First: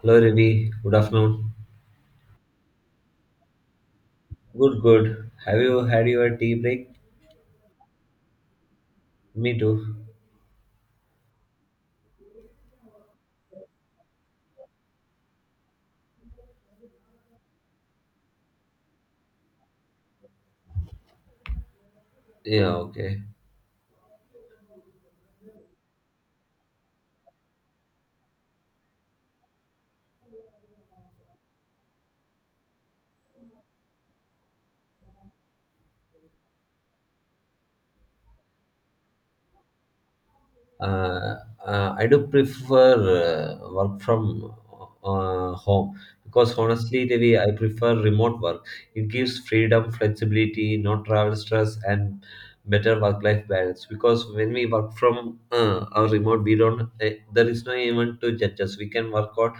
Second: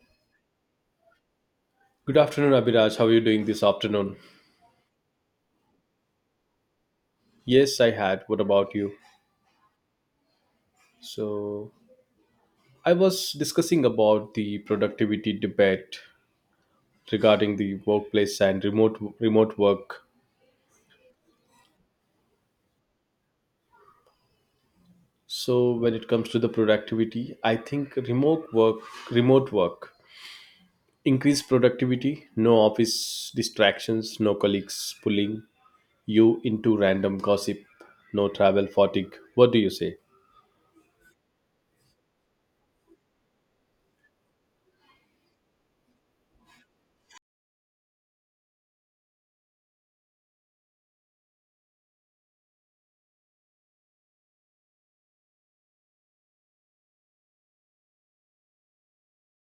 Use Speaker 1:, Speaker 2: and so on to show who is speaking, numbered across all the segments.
Speaker 1: Hello, Riddhi. Good afternoon.
Speaker 2: Good afternoon, Abhiraj. How are you doing this afternoon?
Speaker 1: Good, good. Have you had your tea break?
Speaker 2: Yes, I had. What about you?
Speaker 1: Me too.
Speaker 2: So, I was discussing about the productivity debate regarding the workplace and remote work.
Speaker 1: Yeah, okay.
Speaker 2: So, when it comes to the productivity, I think remote work, increased productivity, no office distractions, no colleagues pulling you into random gossip, no travel fatigue. What do you say?
Speaker 1: uh, I do prefer work from home because honestly, Devi, I prefer remote work. It gives freedom, flexibility, no travel stress, and better work-life balance. Because when we work from our remote, we don't there is no even to judge us. We can work out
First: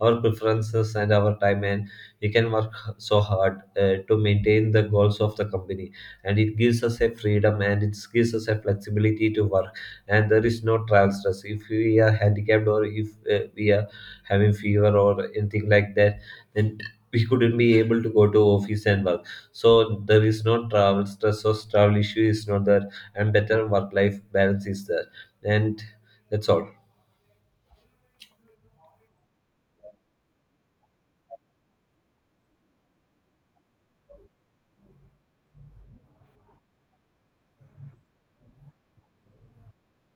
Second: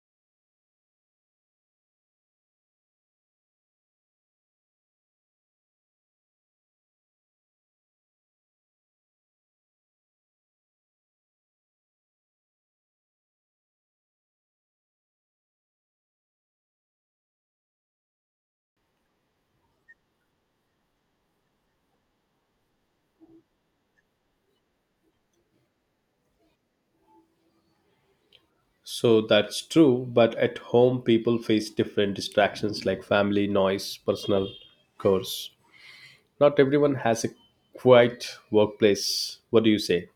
Speaker 1: our preferences and our time, and we can work so hard to maintain the goals of the company. And it gives us a freedom and it gives us a flexibility to work and there is no travel stress. If we are handicapped or if we are having fever or anything like that, then we couldn't be able to go to office and work. So there is no travel stress or travel issue is not there, and better work life balance is there. And that's all.
Speaker 2: So that's true, but at home people face different distractions like family, noise, personal chores. Not everyone has a quiet workplace. What do you say?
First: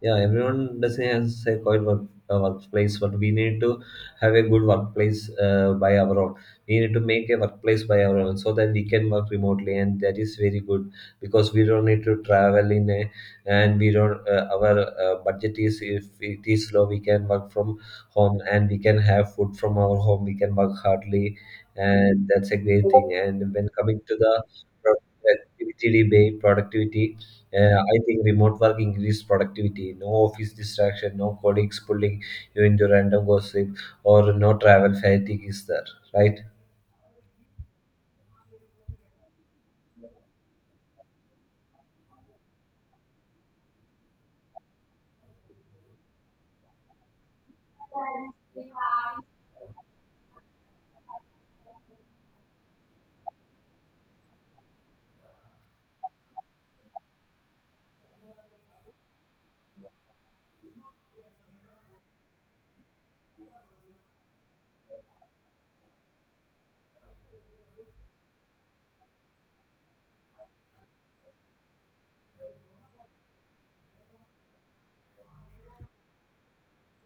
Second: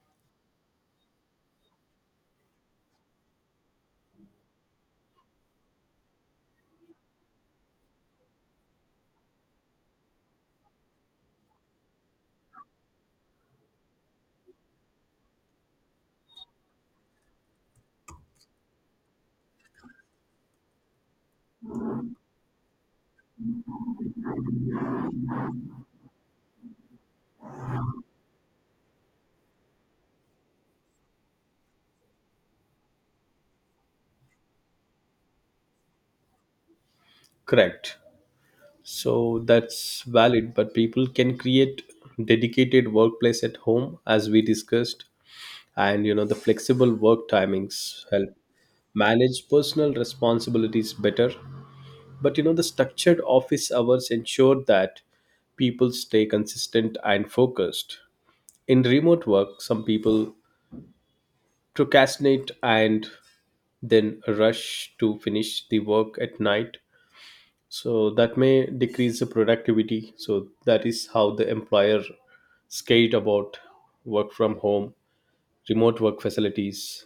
Speaker 1: Yeah, everyone doesn't has a coil work, workplace, but we need to have a good workplace by our own. We need to make a workplace by our own so that we can work remotely, and that is very good because we don't need to travel in a and we don't our budget is if it is low, we can work from home and we can have food from our home. We can work hardly, and that's a great thing. And when coming to the pro- productivity debate, productivity I think remote work increased productivity. No office distraction, no colleagues pulling you into random gossip, or no travel fatigue is there, right?
Speaker 2: Correct. So that's valid, but people can create dedicated workplace at home as we discussed, and you know the flexible work timings help manage personal responsibilities better. But you know, the structured office hours ensure that people stay consistent and focused. In remote work, some people procrastinate and then rush to finish the work at night. So that may decrease the productivity. So that is how the employer scared about work from home, remote work facilities.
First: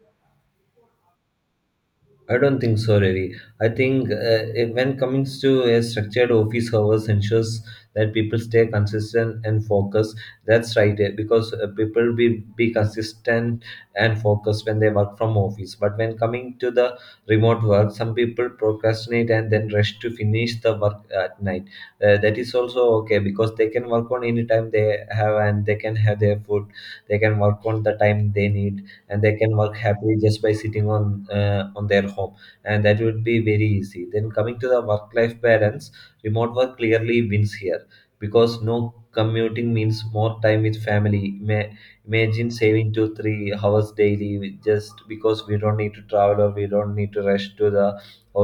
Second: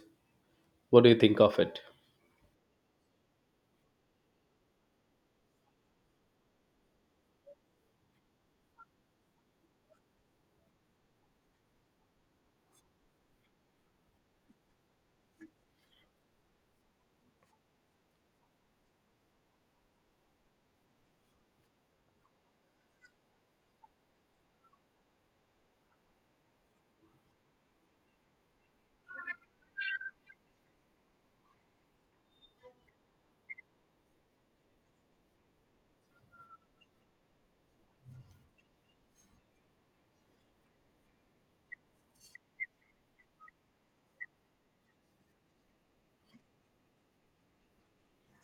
Speaker 2: What do you think of it?
Speaker 1: I don't think so, really. I think when coming to a structured office hours ensures that people stay consistent and focused. That's right, eh, because people be consistent and focused when they work from office. But when coming to the remote work, some people procrastinate and then rush to finish the work at night. That is also okay because they can work on any time they have and they can have their food. They can work on the time they need and they can work happily just by sitting on their home, and that would be very easy then coming to the work life balance. Remote work clearly wins here because no commuting means more time with family. Imagine saving 2 3 hours daily just because we don't need to travel or we don't need to rush to the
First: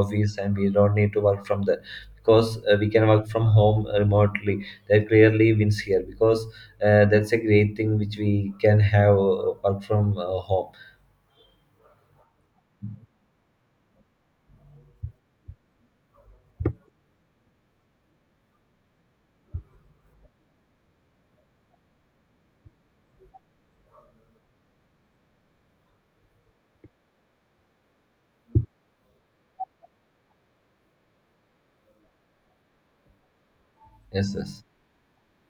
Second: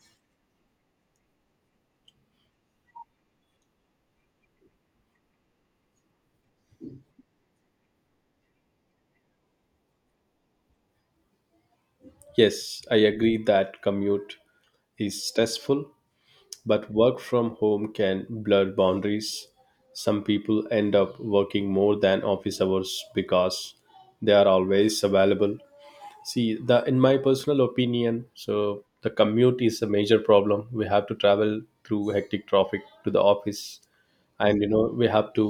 Speaker 1: office and we don't need to work from the because we can work from home remotely. That clearly wins here because that's a great thing which we can have work from home.
Speaker 2: Yes, I agree that commute is stressful, but work from home can blur boundaries. Some people end up working more than office hours because they are always available. See, the in my personal opinion, so the commute is a major problem. We have to travel through hectic traffic to the office,
Speaker 1: Yes,
Speaker 2: and
Speaker 1: yes.
Speaker 2: you know we have to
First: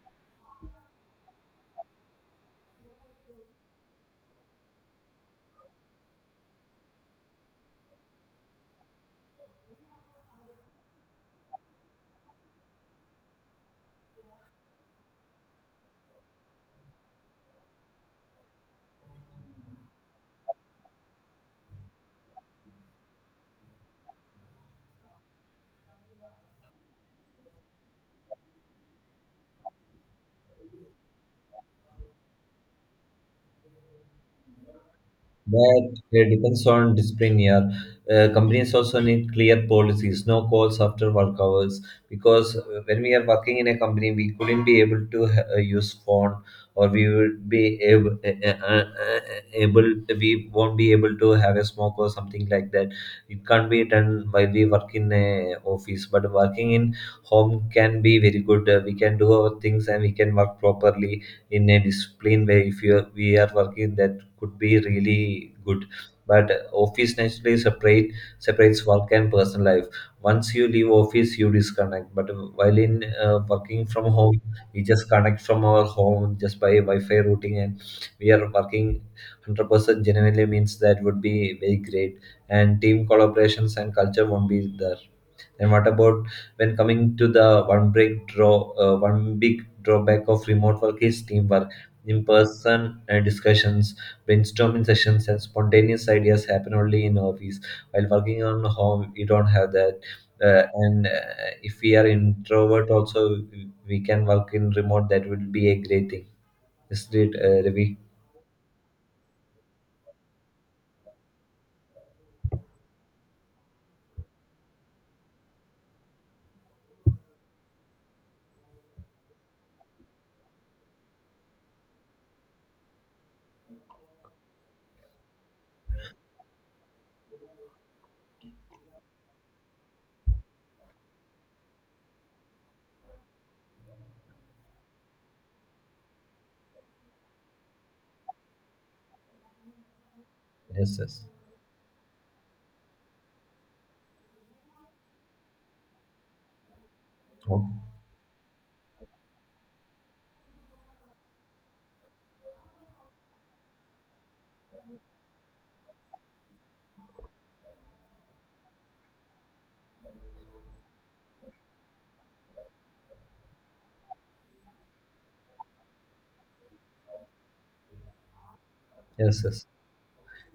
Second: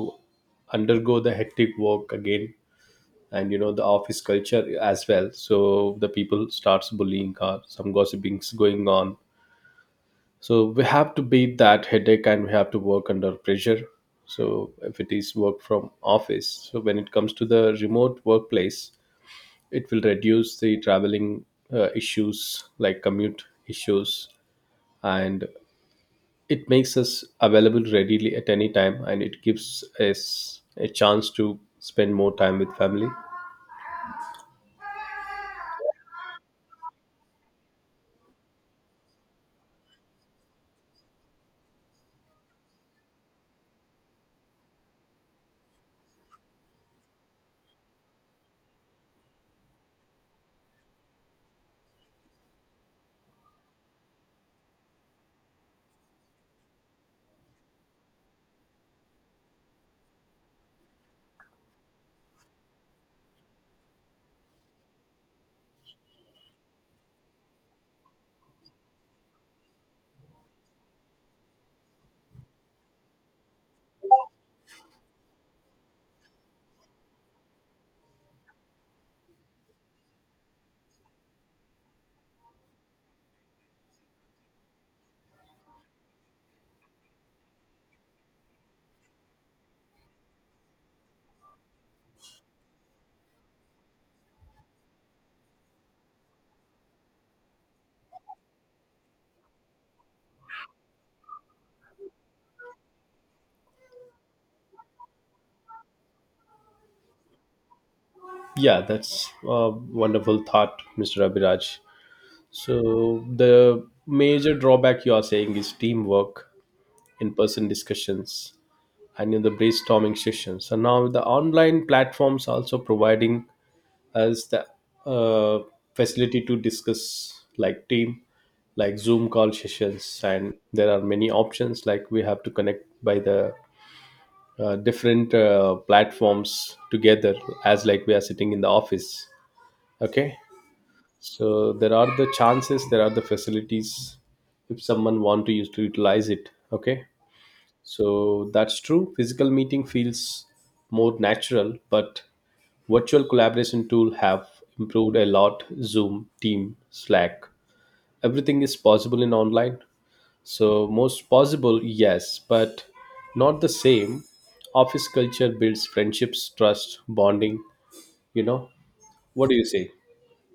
Speaker 2: undergo the hectic work again, and you know the office culture as well. So the people starts bullying, or some gossipings going on, so we have to beat that headache and we have to work under pressure. So if it is work from office, so when it comes to the remote workplace, it will reduce the traveling issues like commute issues, and it makes us available readily at any time and it gives us a chance to spend more time with family.
Speaker 1: That depends on disciplinary. Companies also need clear policies, no calls after work hours. Because when we are working in a company, we couldn't be able to use phone, or we would be able, able, we won't be able to have a smoke or something like that. It can't be done while we work in a office. But working in home can be very good. We can do our things and we can work properly in a disciplined way if you, we are working in that could be really good. But office naturally separates work and personal life. Once you leave office, you disconnect. But while in working from home, we just connect from our home just by Wi-Fi routing, and we are working 100% genuinely means that would be very great. And team collaborations and culture won't be there. And what about when coming to the one big drawback of remote work is teamwork. In-person discussions, brainstorming sessions, and spontaneous ideas happen only in office. While working on home, you don't have that. And if we are introvert, also we can work in remote. That will be a great thing. Is it, Ravi?
Speaker 2: Yeah, that's a wonderful thought, Mr. Abhiraj. So the major drawback you are saying is teamwork, in-person discussions, and in the brainstorming sessions, and now the online platforms also providing us the uh, facility to discuss like team, like Zoom call sessions, and there are many options like we have to connect by the different platforms together, as like we are sitting in the office. Okay.
Speaker 1: Yes, yes.
Speaker 2: So there are the chances, there are the facilities if someone want to use to utilize it. Okay.
Speaker 1: Oh,
Speaker 2: So that's true. Physical meeting feels more natural, but virtual collaboration tool have improved a lot. Zoom, Team, Slack. Everything is possible in online. So most possible, yes, but not the same. Office culture builds friendships, trust, bonding, you know.
Speaker 1: yes,
Speaker 2: What do you
Speaker 1: yes.
Speaker 2: say?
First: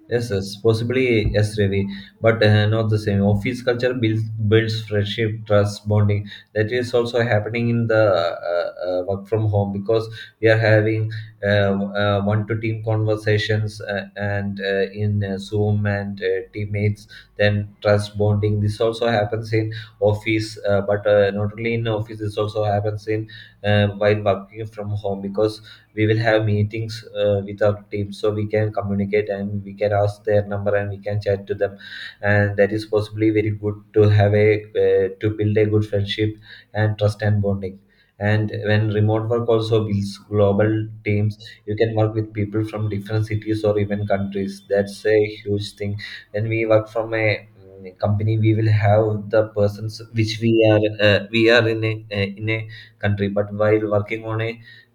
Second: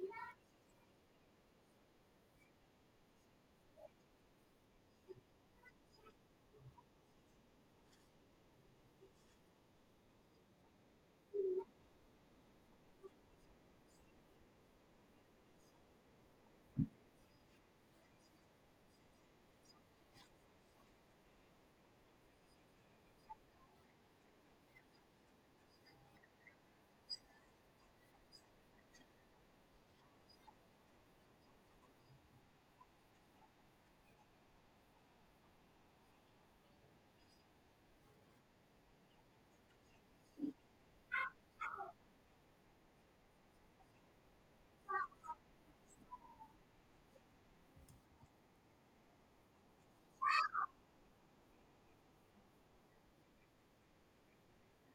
Speaker 1: Yes, yes, possibly yes, Ravi, but not the same. Office culture builds friendship, trust, bonding. That is also happening in the work from home because we are having uh, one to team conversations and in Zoom and teammates. Then trust bonding. This also happens in office, but not only in office. This also happens in while working from home because we will have meetings with our team, so we can communicate and we can ask their number and we can chat to them, and that is possibly very good to have a to build a good friendship and trust and bonding. And when remote work also builds global teams, you can work with people from different cities or even countries. That's a huge thing. When we work from a company, we will have the persons which we are in a country, but while working on a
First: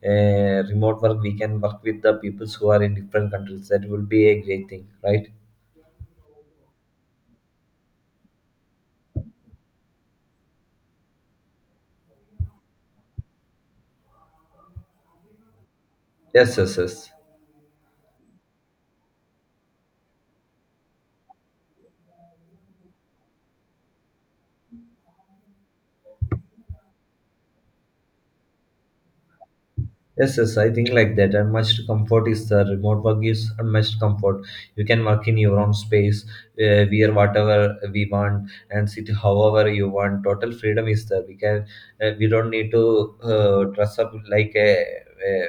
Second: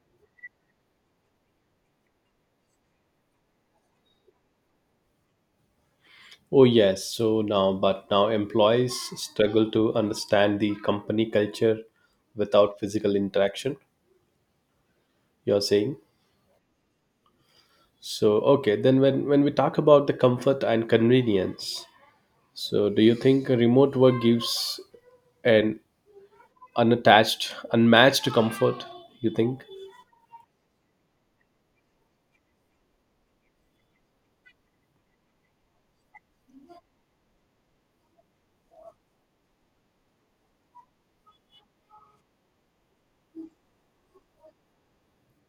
Speaker 1: remote work, we can work with the peoples who are in different countries. That will be a great thing, right?
Speaker 2: Oh yes, so now but now employees struggle to understand the company culture without physical interaction, you're saying?
Speaker 1: Yes, yes, yes.
Speaker 2: So, okay, then when we talk about the comfort and convenience, so do you think remote work gives an unattached, unmatched comfort? You think?
Speaker 1: Yes, yes, I think like that. Unmatched comfort is the remote work gives unmatched comfort. You can work in your own space, wear whatever we want, and sit however you want. Total freedom is there. We can, we don't need to dress up like a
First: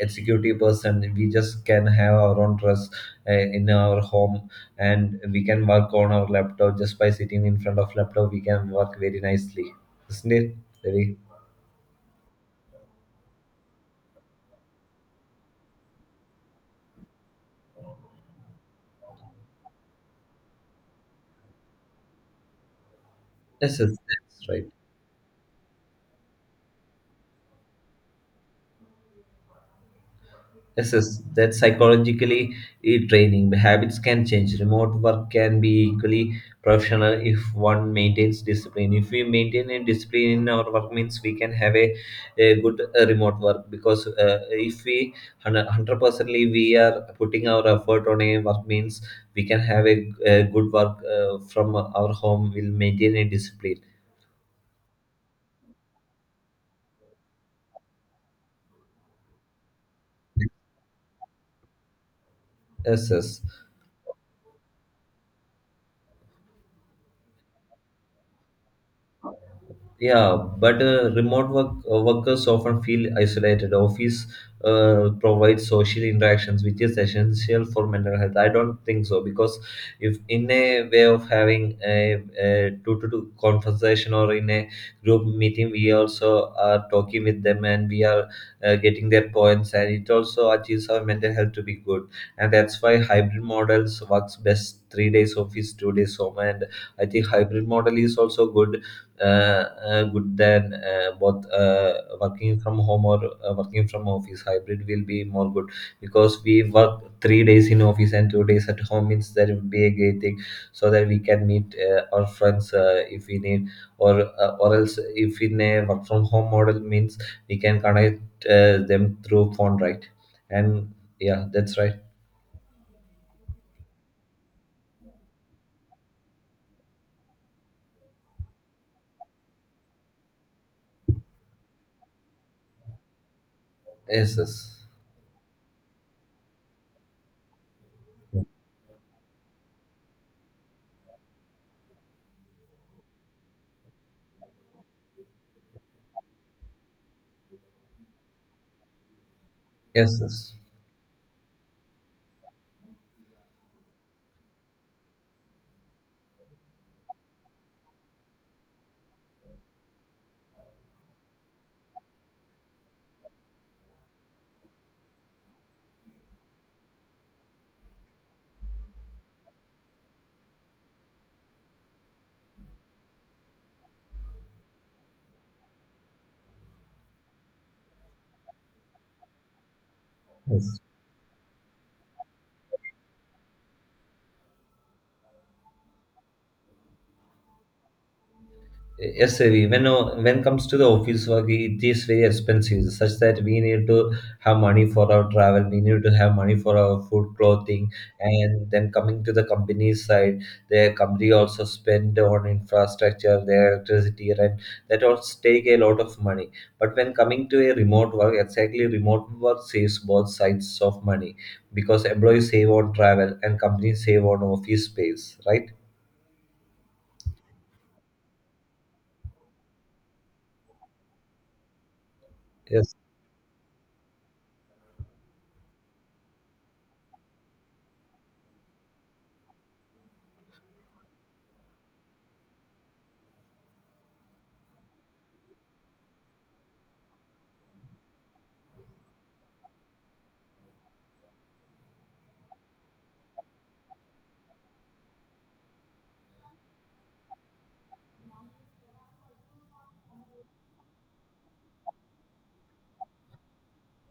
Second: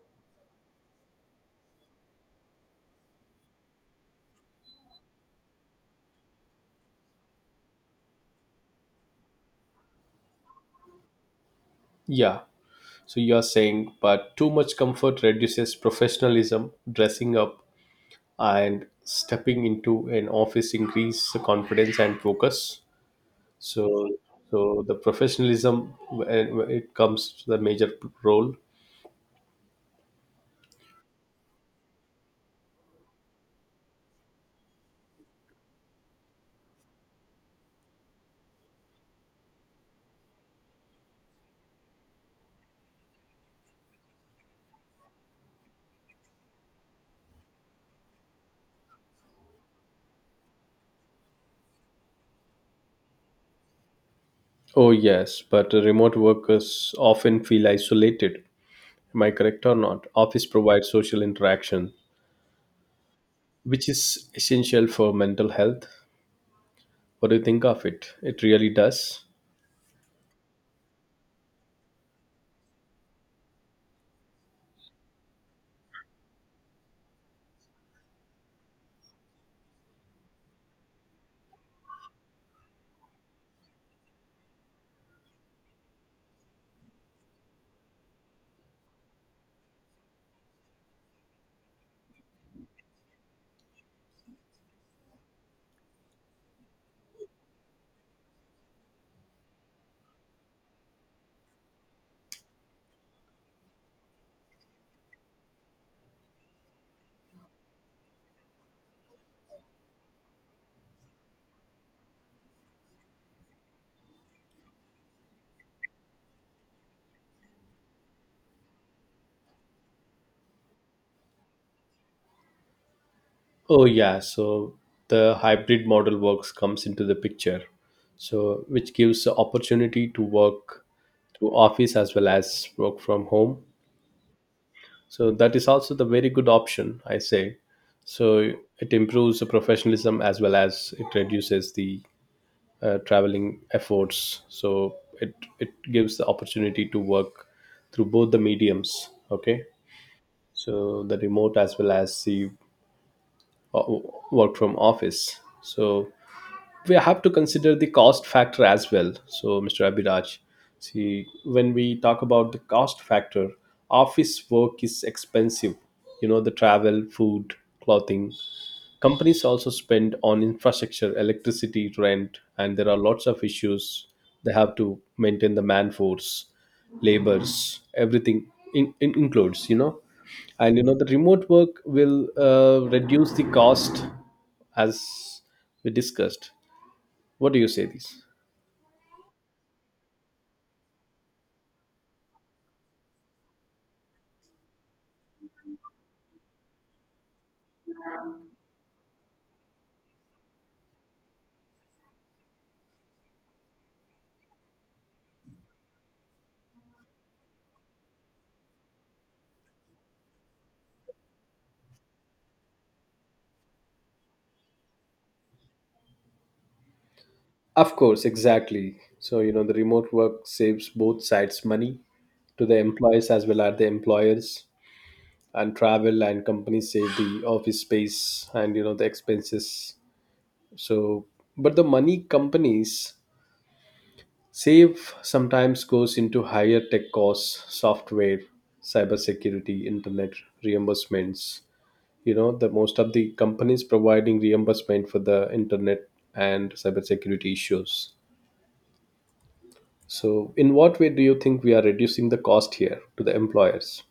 Speaker 1: executive person. We just can have our own dress in our home, and we can work on our laptop just by sitting in front of laptop. We can work very nicely, isn't it? Very,
Speaker 2: Yeah. So you are saying, but too much comfort reduces professionalism, dressing up, and stepping into an office increase the confidence and focus.
Speaker 1: yes, yes,
Speaker 2: So,
Speaker 1: that's right.
Speaker 2: so the professionalism when it comes to the major role.
Speaker 1: Yes, yes, that's psychologically eh, draining. Habits can change. Remote work can be equally professional if one maintains discipline. If we maintain a discipline in our work, means we can have a good remote work because if we hundred percently we are putting our effort on a work, means we can have a good work from our home. We'll maintain a discipline.
Speaker 2: Oh yes, but remote workers often feel isolated, am I correct or not? Office provides social interaction,
Speaker 1: Yes, yes.
Speaker 2: which is essential for mental health. What do you think of it? It really does.
Speaker 1: Yeah, but remote work workers often feel isolated. Office provides social interactions, which is essential for mental health. I don't think so because if in a way of having a two-to-two conversation or in a group meeting, we also are talking with them and we are getting their points, and it also achieves our mental health to be good. And that's why hybrid models works best. 3 days office, 2 days home, and I think hybrid model is also good good than both working from home or working from office. Hybrid will be more good because we work 3 days in office and 2 days at home means that would be a great thing, so that we can meet our friends if we need or else if in a work from home model means we can connect them through phone, right? And yeah, that's right.
Speaker 2: Oh yeah, so the hybrid model works comes into the picture. So which gives the opportunity to work through office as well as work from home.
Speaker 1: Yes, yes.
Speaker 2: So that is also the very good option, I say. So it improves the professionalism as well as it reduces the traveling efforts, so it gives the opportunity to work through both the mediums. Okay.
Speaker 1: Yes, yes,
Speaker 2: So the remote as well as the uh, work from office. So we have to consider the cost factor as well, so Mr. Abhiraj, see, when we talk about the cost factor, office work is expensive. You know the travel, food, clothing. Companies also spend on infrastructure, electricity, rent, and there are lots of issues. They have to maintain the man force, labors, everything in includes, you know. And
Speaker 1: yes.
Speaker 2: you know, the remote work will reduce the cost as we discussed. What do you say, this?
Speaker 1: Yes, Ravi. When comes to the office work, it is very expensive, such that we need to have money for our travel, we need to have money for our food, clothing, and then coming to the company side, their company also spend on infrastructure, their electricity, rent. That all take a lot of money. But when coming to a remote work, exactly remote work saves both sides of money because employees save on travel and companies save on office space, right?
Speaker 2: Of course, exactly. So, you know, the remote work saves both sides money, to the
Speaker 1: Yes.
Speaker 2: employees as well as the employers, and travel, and companies save the office space and you know the expenses. So but the money companies save sometimes goes into higher tech costs, software, cybersecurity, internet reimbursements. You know the most of the companies providing reimbursement for the internet and cybersecurity issues. So in what way do you think we are reducing the cost here to the employers?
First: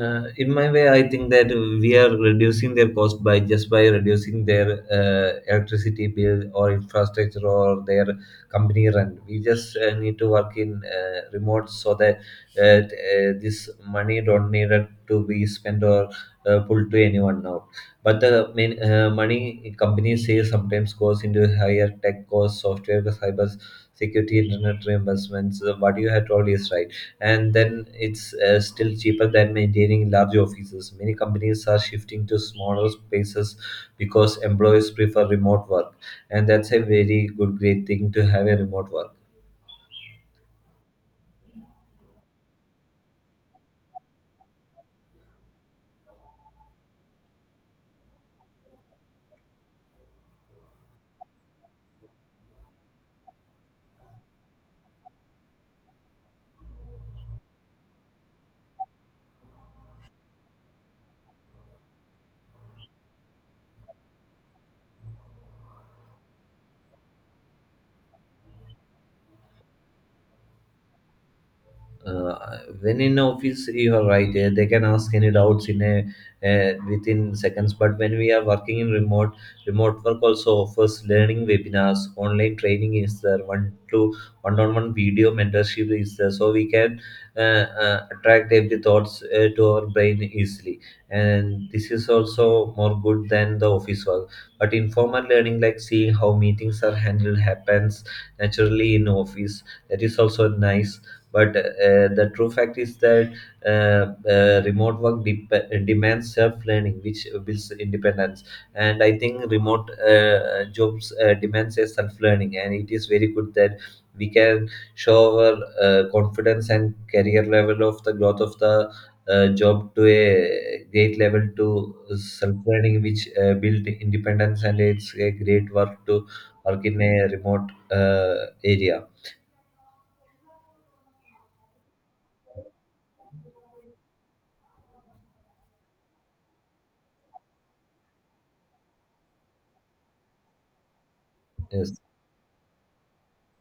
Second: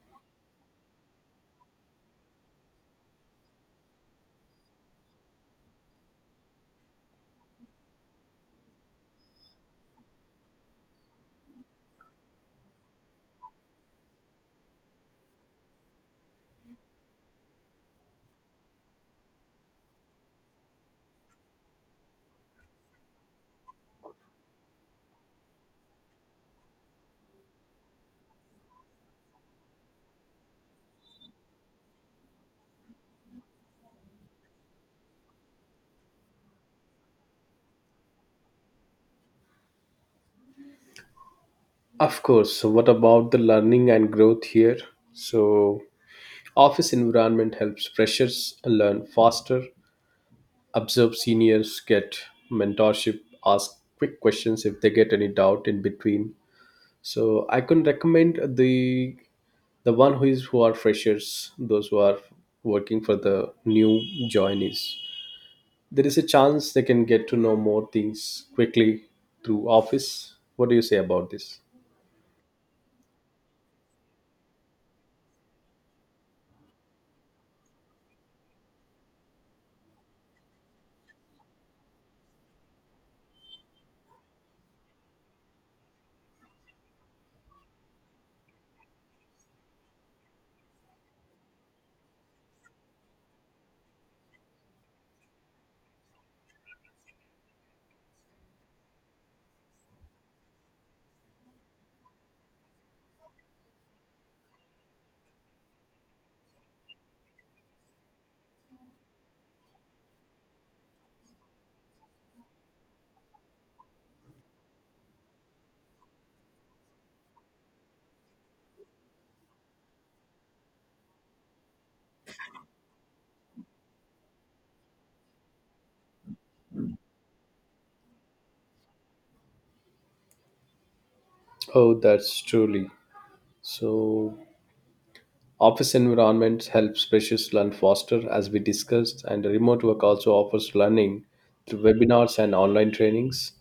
Speaker 1: In my way, I think that we are reducing their cost by just by reducing their electricity bill or infrastructure or their company rent. We just need to work in remote so that this money don't need it to be spent or pulled to anyone out. But the main, money companies say sometimes goes into higher tech costs, software, cyber security, internet reimbursements. What you have told is right, and then it's still cheaper than maintaining large offices. Many companies are shifting to smaller spaces because employees prefer remote work, and that's a very good, great thing to have a remote work.
Speaker 2: Of course, so what about the learning and growth here? So office environment helps freshers learn faster, observe seniors, get mentorship, ask quick questions if they get any doubt in between. So I can recommend the one who is who are freshers, those who are working for the new joinees. There is a chance they can get to know more things quickly through office. What do you say about this?
Speaker 1: Uh, when in office you are right, eh, they can ask any doubts in a within seconds, but when we are working in remote work also offers learning webinars, online training is there, one on one video mentorship is there, so we can uh, attract every thoughts to our brain easily, and this is also more good than the office work. But informal learning like seeing how meetings are handled happens naturally in office. That is also nice, but the true fact is that remote work demands self-learning, which builds independence. And I think remote jobs demands a self-learning, and it is very good that we can show our confidence and career level of the growth of the job to a great level to self-learning, which build independence, and it's a great work to work in a remote area.
Speaker 2: Oh, that's truly so. Office environments help freshers learn faster, as we discussed, and remote work also offers learning through
Speaker 1: Yes,
Speaker 2: webinars and online trainings,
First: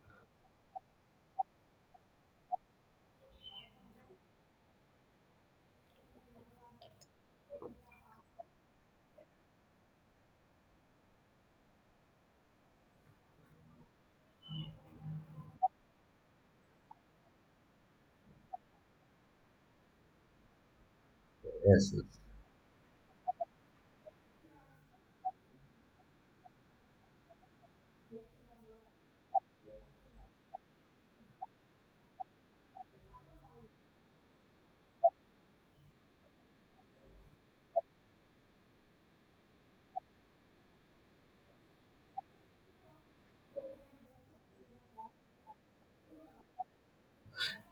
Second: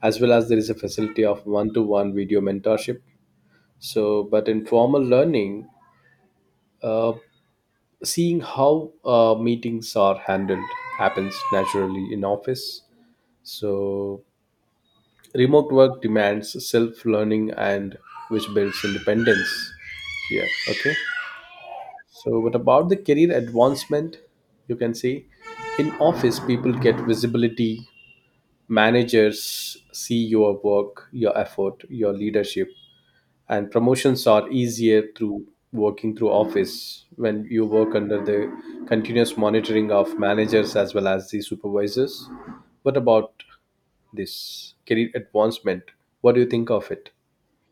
Speaker 2: as well as there is a facility of one to one video mentorship. So, but in formal learning, uh, seeing how meetings are handled happens naturally in office. So, remote work demands self learning and which builds independence. Yeah, okay.
Speaker 1: yes.
Speaker 2: So, but about the career advancement, you can see in office people get visibility. Managers see your work, your effort, your leadership, and promotions are easier through working through office when you work under the continuous monitoring of managers as well as the supervisors. What about this career advancement? What do you think of it?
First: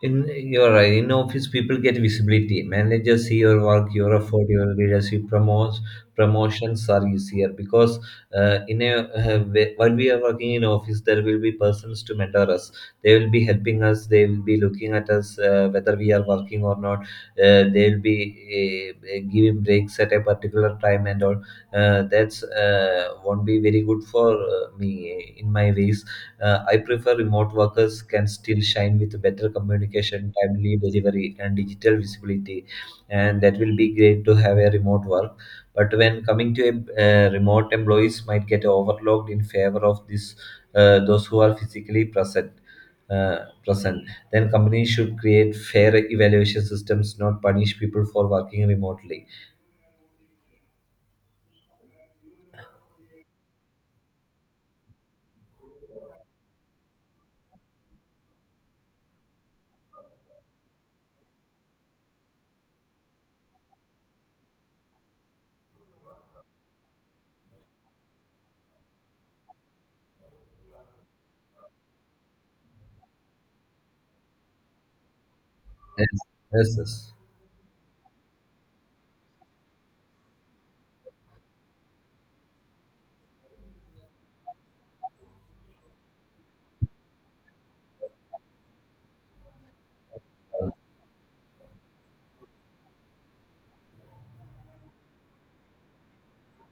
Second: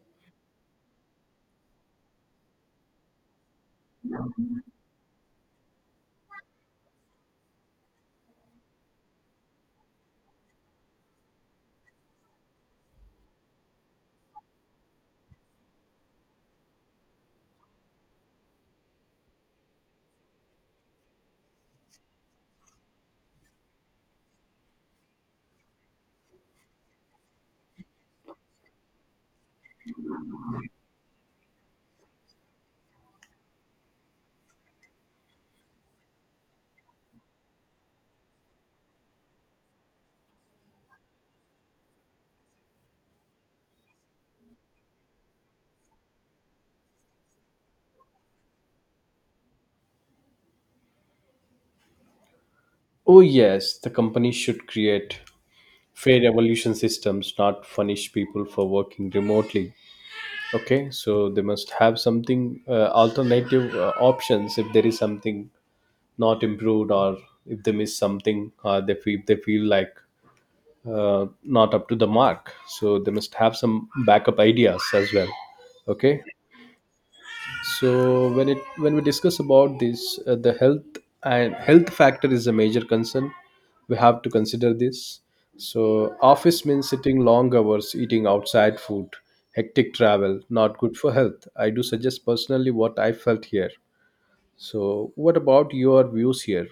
Speaker 1: In you're right. In office, people get visibility. Managers see your work, your effort, your leadership. Promotes Promotions are easier because in a while we are working in office, there will be persons to mentor us. They will be helping us. They will be looking at us whether we are working or not. They will be giving breaks at a particular time and all. That's won't be very good for me in my ways. I prefer remote workers can still shine with better communication, timely delivery, and digital visibility, and that will be great to have a remote work. But when coming to remote employees, might get overlooked in favor of this those who are physically present. Uh, then companies should create fair evaluation systems, not punish people for working remotely.
Speaker 2: Oh, yes, the company should create fair evolution systems, not punish people for working remotely. Okay, so they must have something alternative options if there is something not improved, or if they miss something or they feel like not up to the mark, so they must have some backup ideas as well.
Speaker 1: Yes,
Speaker 2: Okay.
Speaker 1: yes, yes.
Speaker 2: So when it when we discuss about this, the health and health factor is a major concern. We have to consider this. So office means sitting long hours, eating outside food, hectic travel, not good for health. I do suggest personally what I felt here. So what about your views here?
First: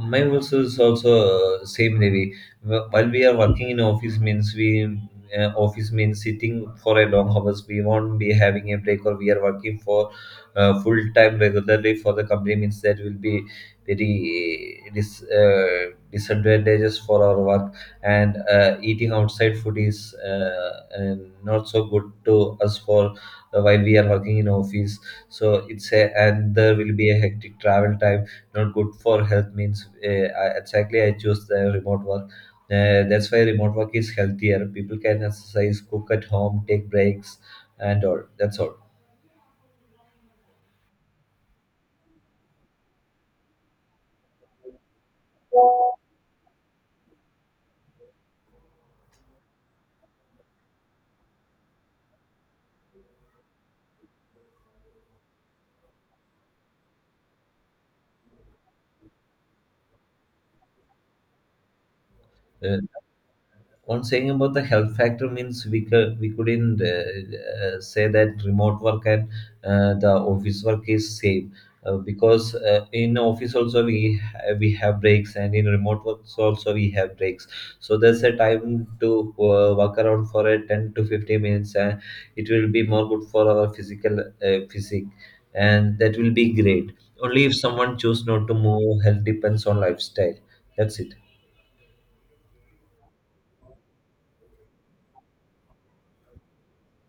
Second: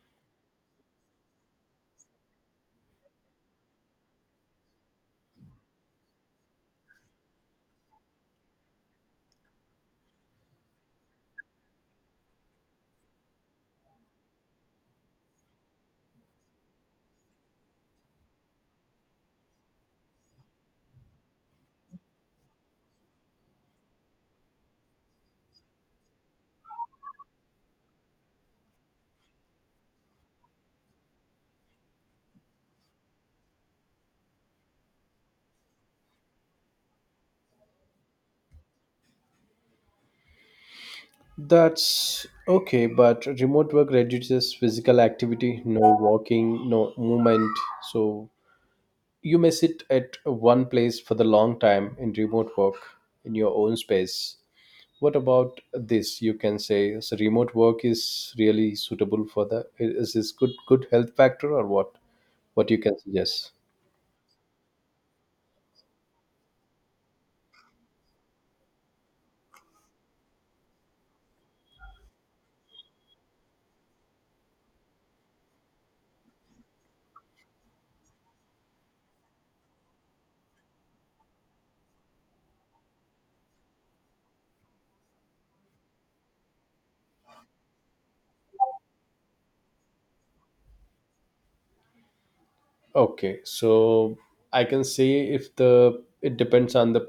Speaker 1: Mine was is also same, Devi. While we are working in office means we office means sitting for a long hours. We won't be having a break or we are working for full time regularly for the company means that will be very disadvantages for our work, and eating outside food is uh, not so good to us for while we are working in office. So it's a, and there will be a hectic travel time not good for health means exactly I choose the remote work. That's why remote work is healthier. People can exercise, cook at home, take breaks, and all. That's all.
Speaker 2: That's okay, but remote work reduces physical activity, no walking, no movement. So you may sit at one place for the long time in remote work in your own space. What about this you can say? So remote work is really suitable for the, is this good good health factor, or what you
Speaker 1: Uh,
Speaker 2: can suggest?
Speaker 1: on saying about the health factor means we couldn't say that remote work and the office work is safe because in office also we have breaks, and in remote work also we have breaks, so there's a time to walk around for a 10 to 15 minutes, and it will be more good for our physical physique, and that will be great only if someone choose not to move. Health depends on lifestyle. That's it.
Speaker 2: Okay, so I can say if the it depends on the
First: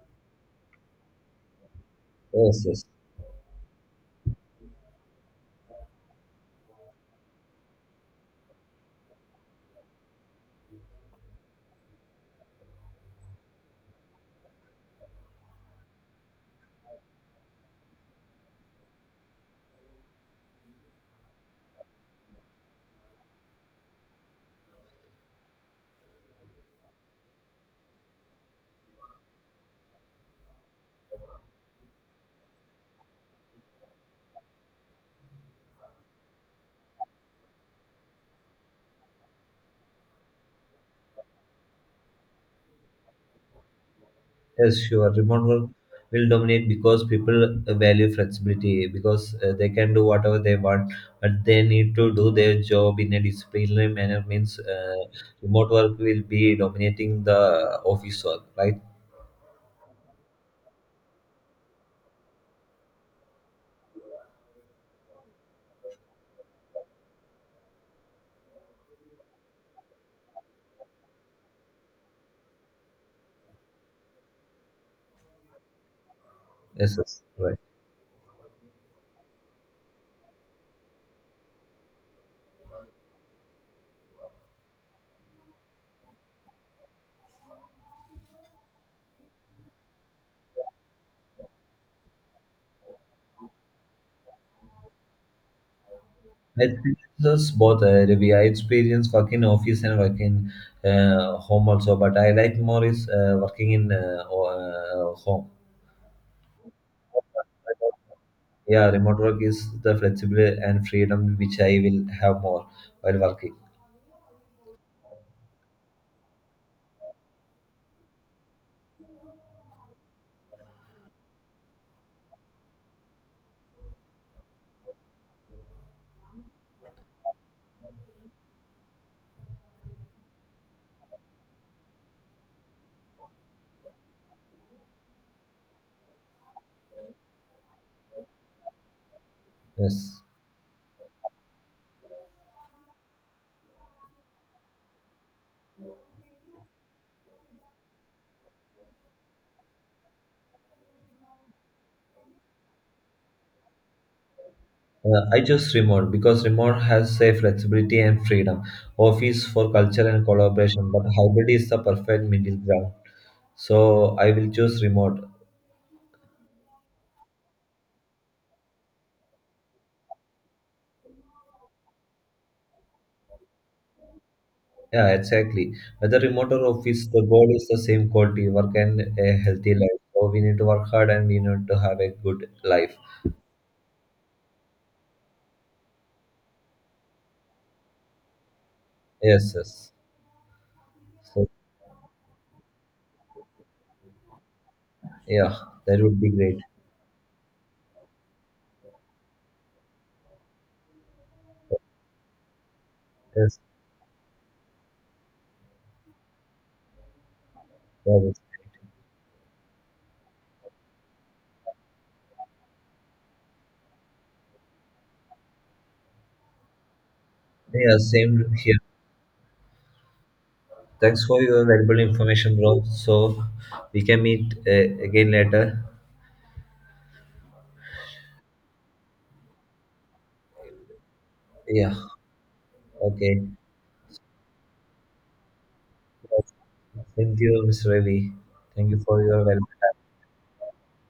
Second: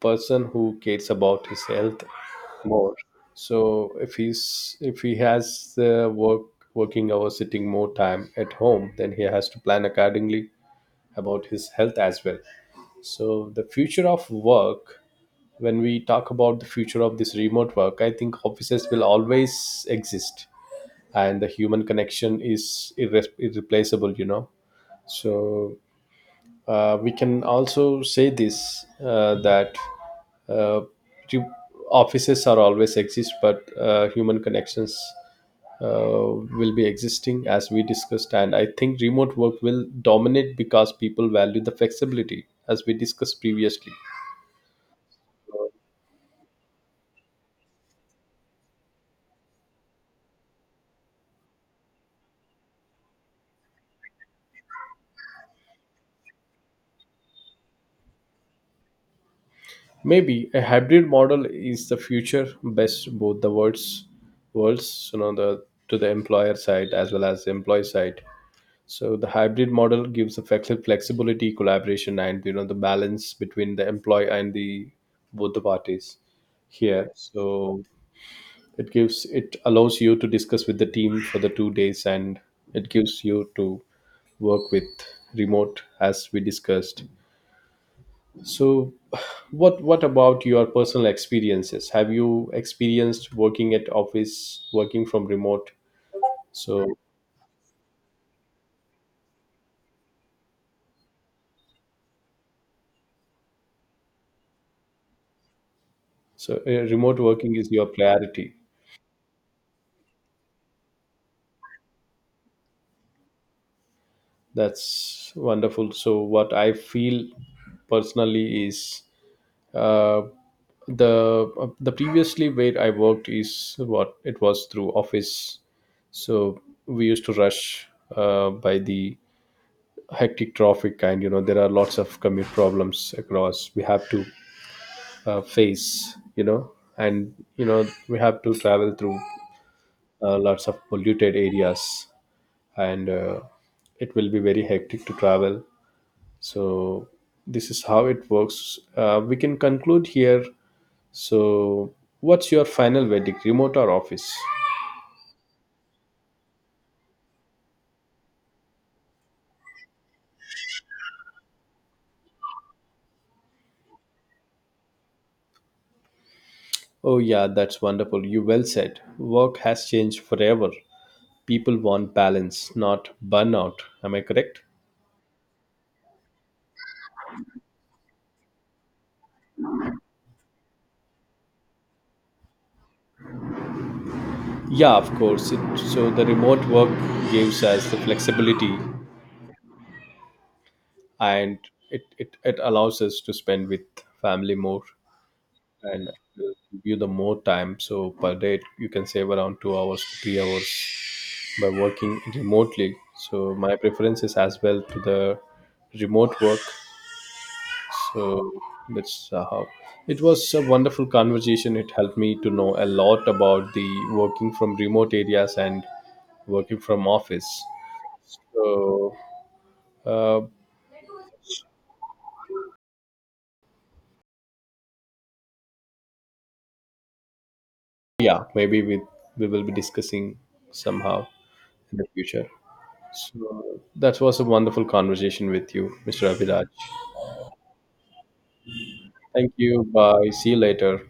Speaker 2: person who cares about his health
Speaker 1: Yes, yes.
Speaker 2: more. So if he's if he has the work working hours sitting more time at home, then he has to plan accordingly about his health as well. So, the future of work, when we talk about the future of this remote work, I think offices will always exist and the human connection is irre- irreplaceable, you know. So, we can also say this that uh, re- offices are always exist, but human connections will be existing as we discussed, and I think remote work will dominate because people value the flexibility as we discussed previously.
Speaker 1: Yes, sure. Remote work will dominate because people value flexibility because they can do whatever they want, but they need to do their job in a disciplinary manner. Means remote work will be dominating the office work, right?
Speaker 2: Maybe a hybrid model is the future best both the worlds, worlds, you know, the to the employer side as well as the employee side. So the hybrid model gives the flexi- flexibility, collaboration, and you know the balance between the employee and the both the parties
Speaker 1: Yes,
Speaker 2: here.
Speaker 1: yes, right.
Speaker 2: So it gives, it allows you to discuss with the team for the 2 days, and it gives you to work with remote as we discussed. So what about your personal experiences, have you experienced working at office, working from remote?
Speaker 1: I
Speaker 2: So
Speaker 1: think it's both. Ravi. I experience working office and working home also, but I like more is working in home.
Speaker 2: so remote working is your priority.
Speaker 1: Yeah, remote work is the flexibility and freedom which I will have more while working.
Speaker 2: That's wonderful. So what I feel personally is, Uh, the previously where I worked is what it was through office, so we used to rush by the hectic traffic, and you know there are lots of commute problems across we have to face, you know, and you know we have to travel through
Speaker 1: Yes.
Speaker 2: lots of polluted areas, and it will be very hectic to travel. So this is how it works. We can conclude here. So, what's your final verdict, remote or office?
Speaker 1: I choose remote because remote has a flexibility and freedom. Office for culture and collaboration, but hybrid is the perfect middle ground. So I will choose remote.
Speaker 2: Oh, yeah, that's wonderful. You well said. Work has changed forever. People want balance, not burnout. Am I correct?
Speaker 1: Yeah, exactly. Whether remote or office, the goal is the same quality work and a healthy life. So we need to work hard and we need to have a good life.
Speaker 2: Yeah, of course. It, so, the remote work gives us the flexibility,
Speaker 1: Yes, yes. So
Speaker 2: and it allows us to spend with family more
Speaker 1: yeah, that
Speaker 2: and
Speaker 1: would be great.
Speaker 2: give you the more time. So, per day, you can save around 2 hours to 3 hours by working remotely. So
Speaker 1: Yes,
Speaker 2: my preference is as well to the remote work.
Speaker 1: that is.
Speaker 2: So that's how it was a wonderful conversation. It helped me to know a lot about the working from remote areas and working from office.
Speaker 1: Yeah, same here.
Speaker 2: So uh,
Speaker 1: Thanks for your valuable information, bro. So we can meet again later.
Speaker 2: yeah, maybe we will be discussing somehow
Speaker 1: Yeah.
Speaker 2: in the future.
Speaker 1: Okay.
Speaker 2: So that was a wonderful conversation with you, Mr. Abhiraj.
Speaker 1: Thank you, Mr. Ravi. Thank you for your
Speaker 2: Thank
Speaker 1: valuable
Speaker 2: you.
Speaker 1: time.
Speaker 2: Bye. See you later.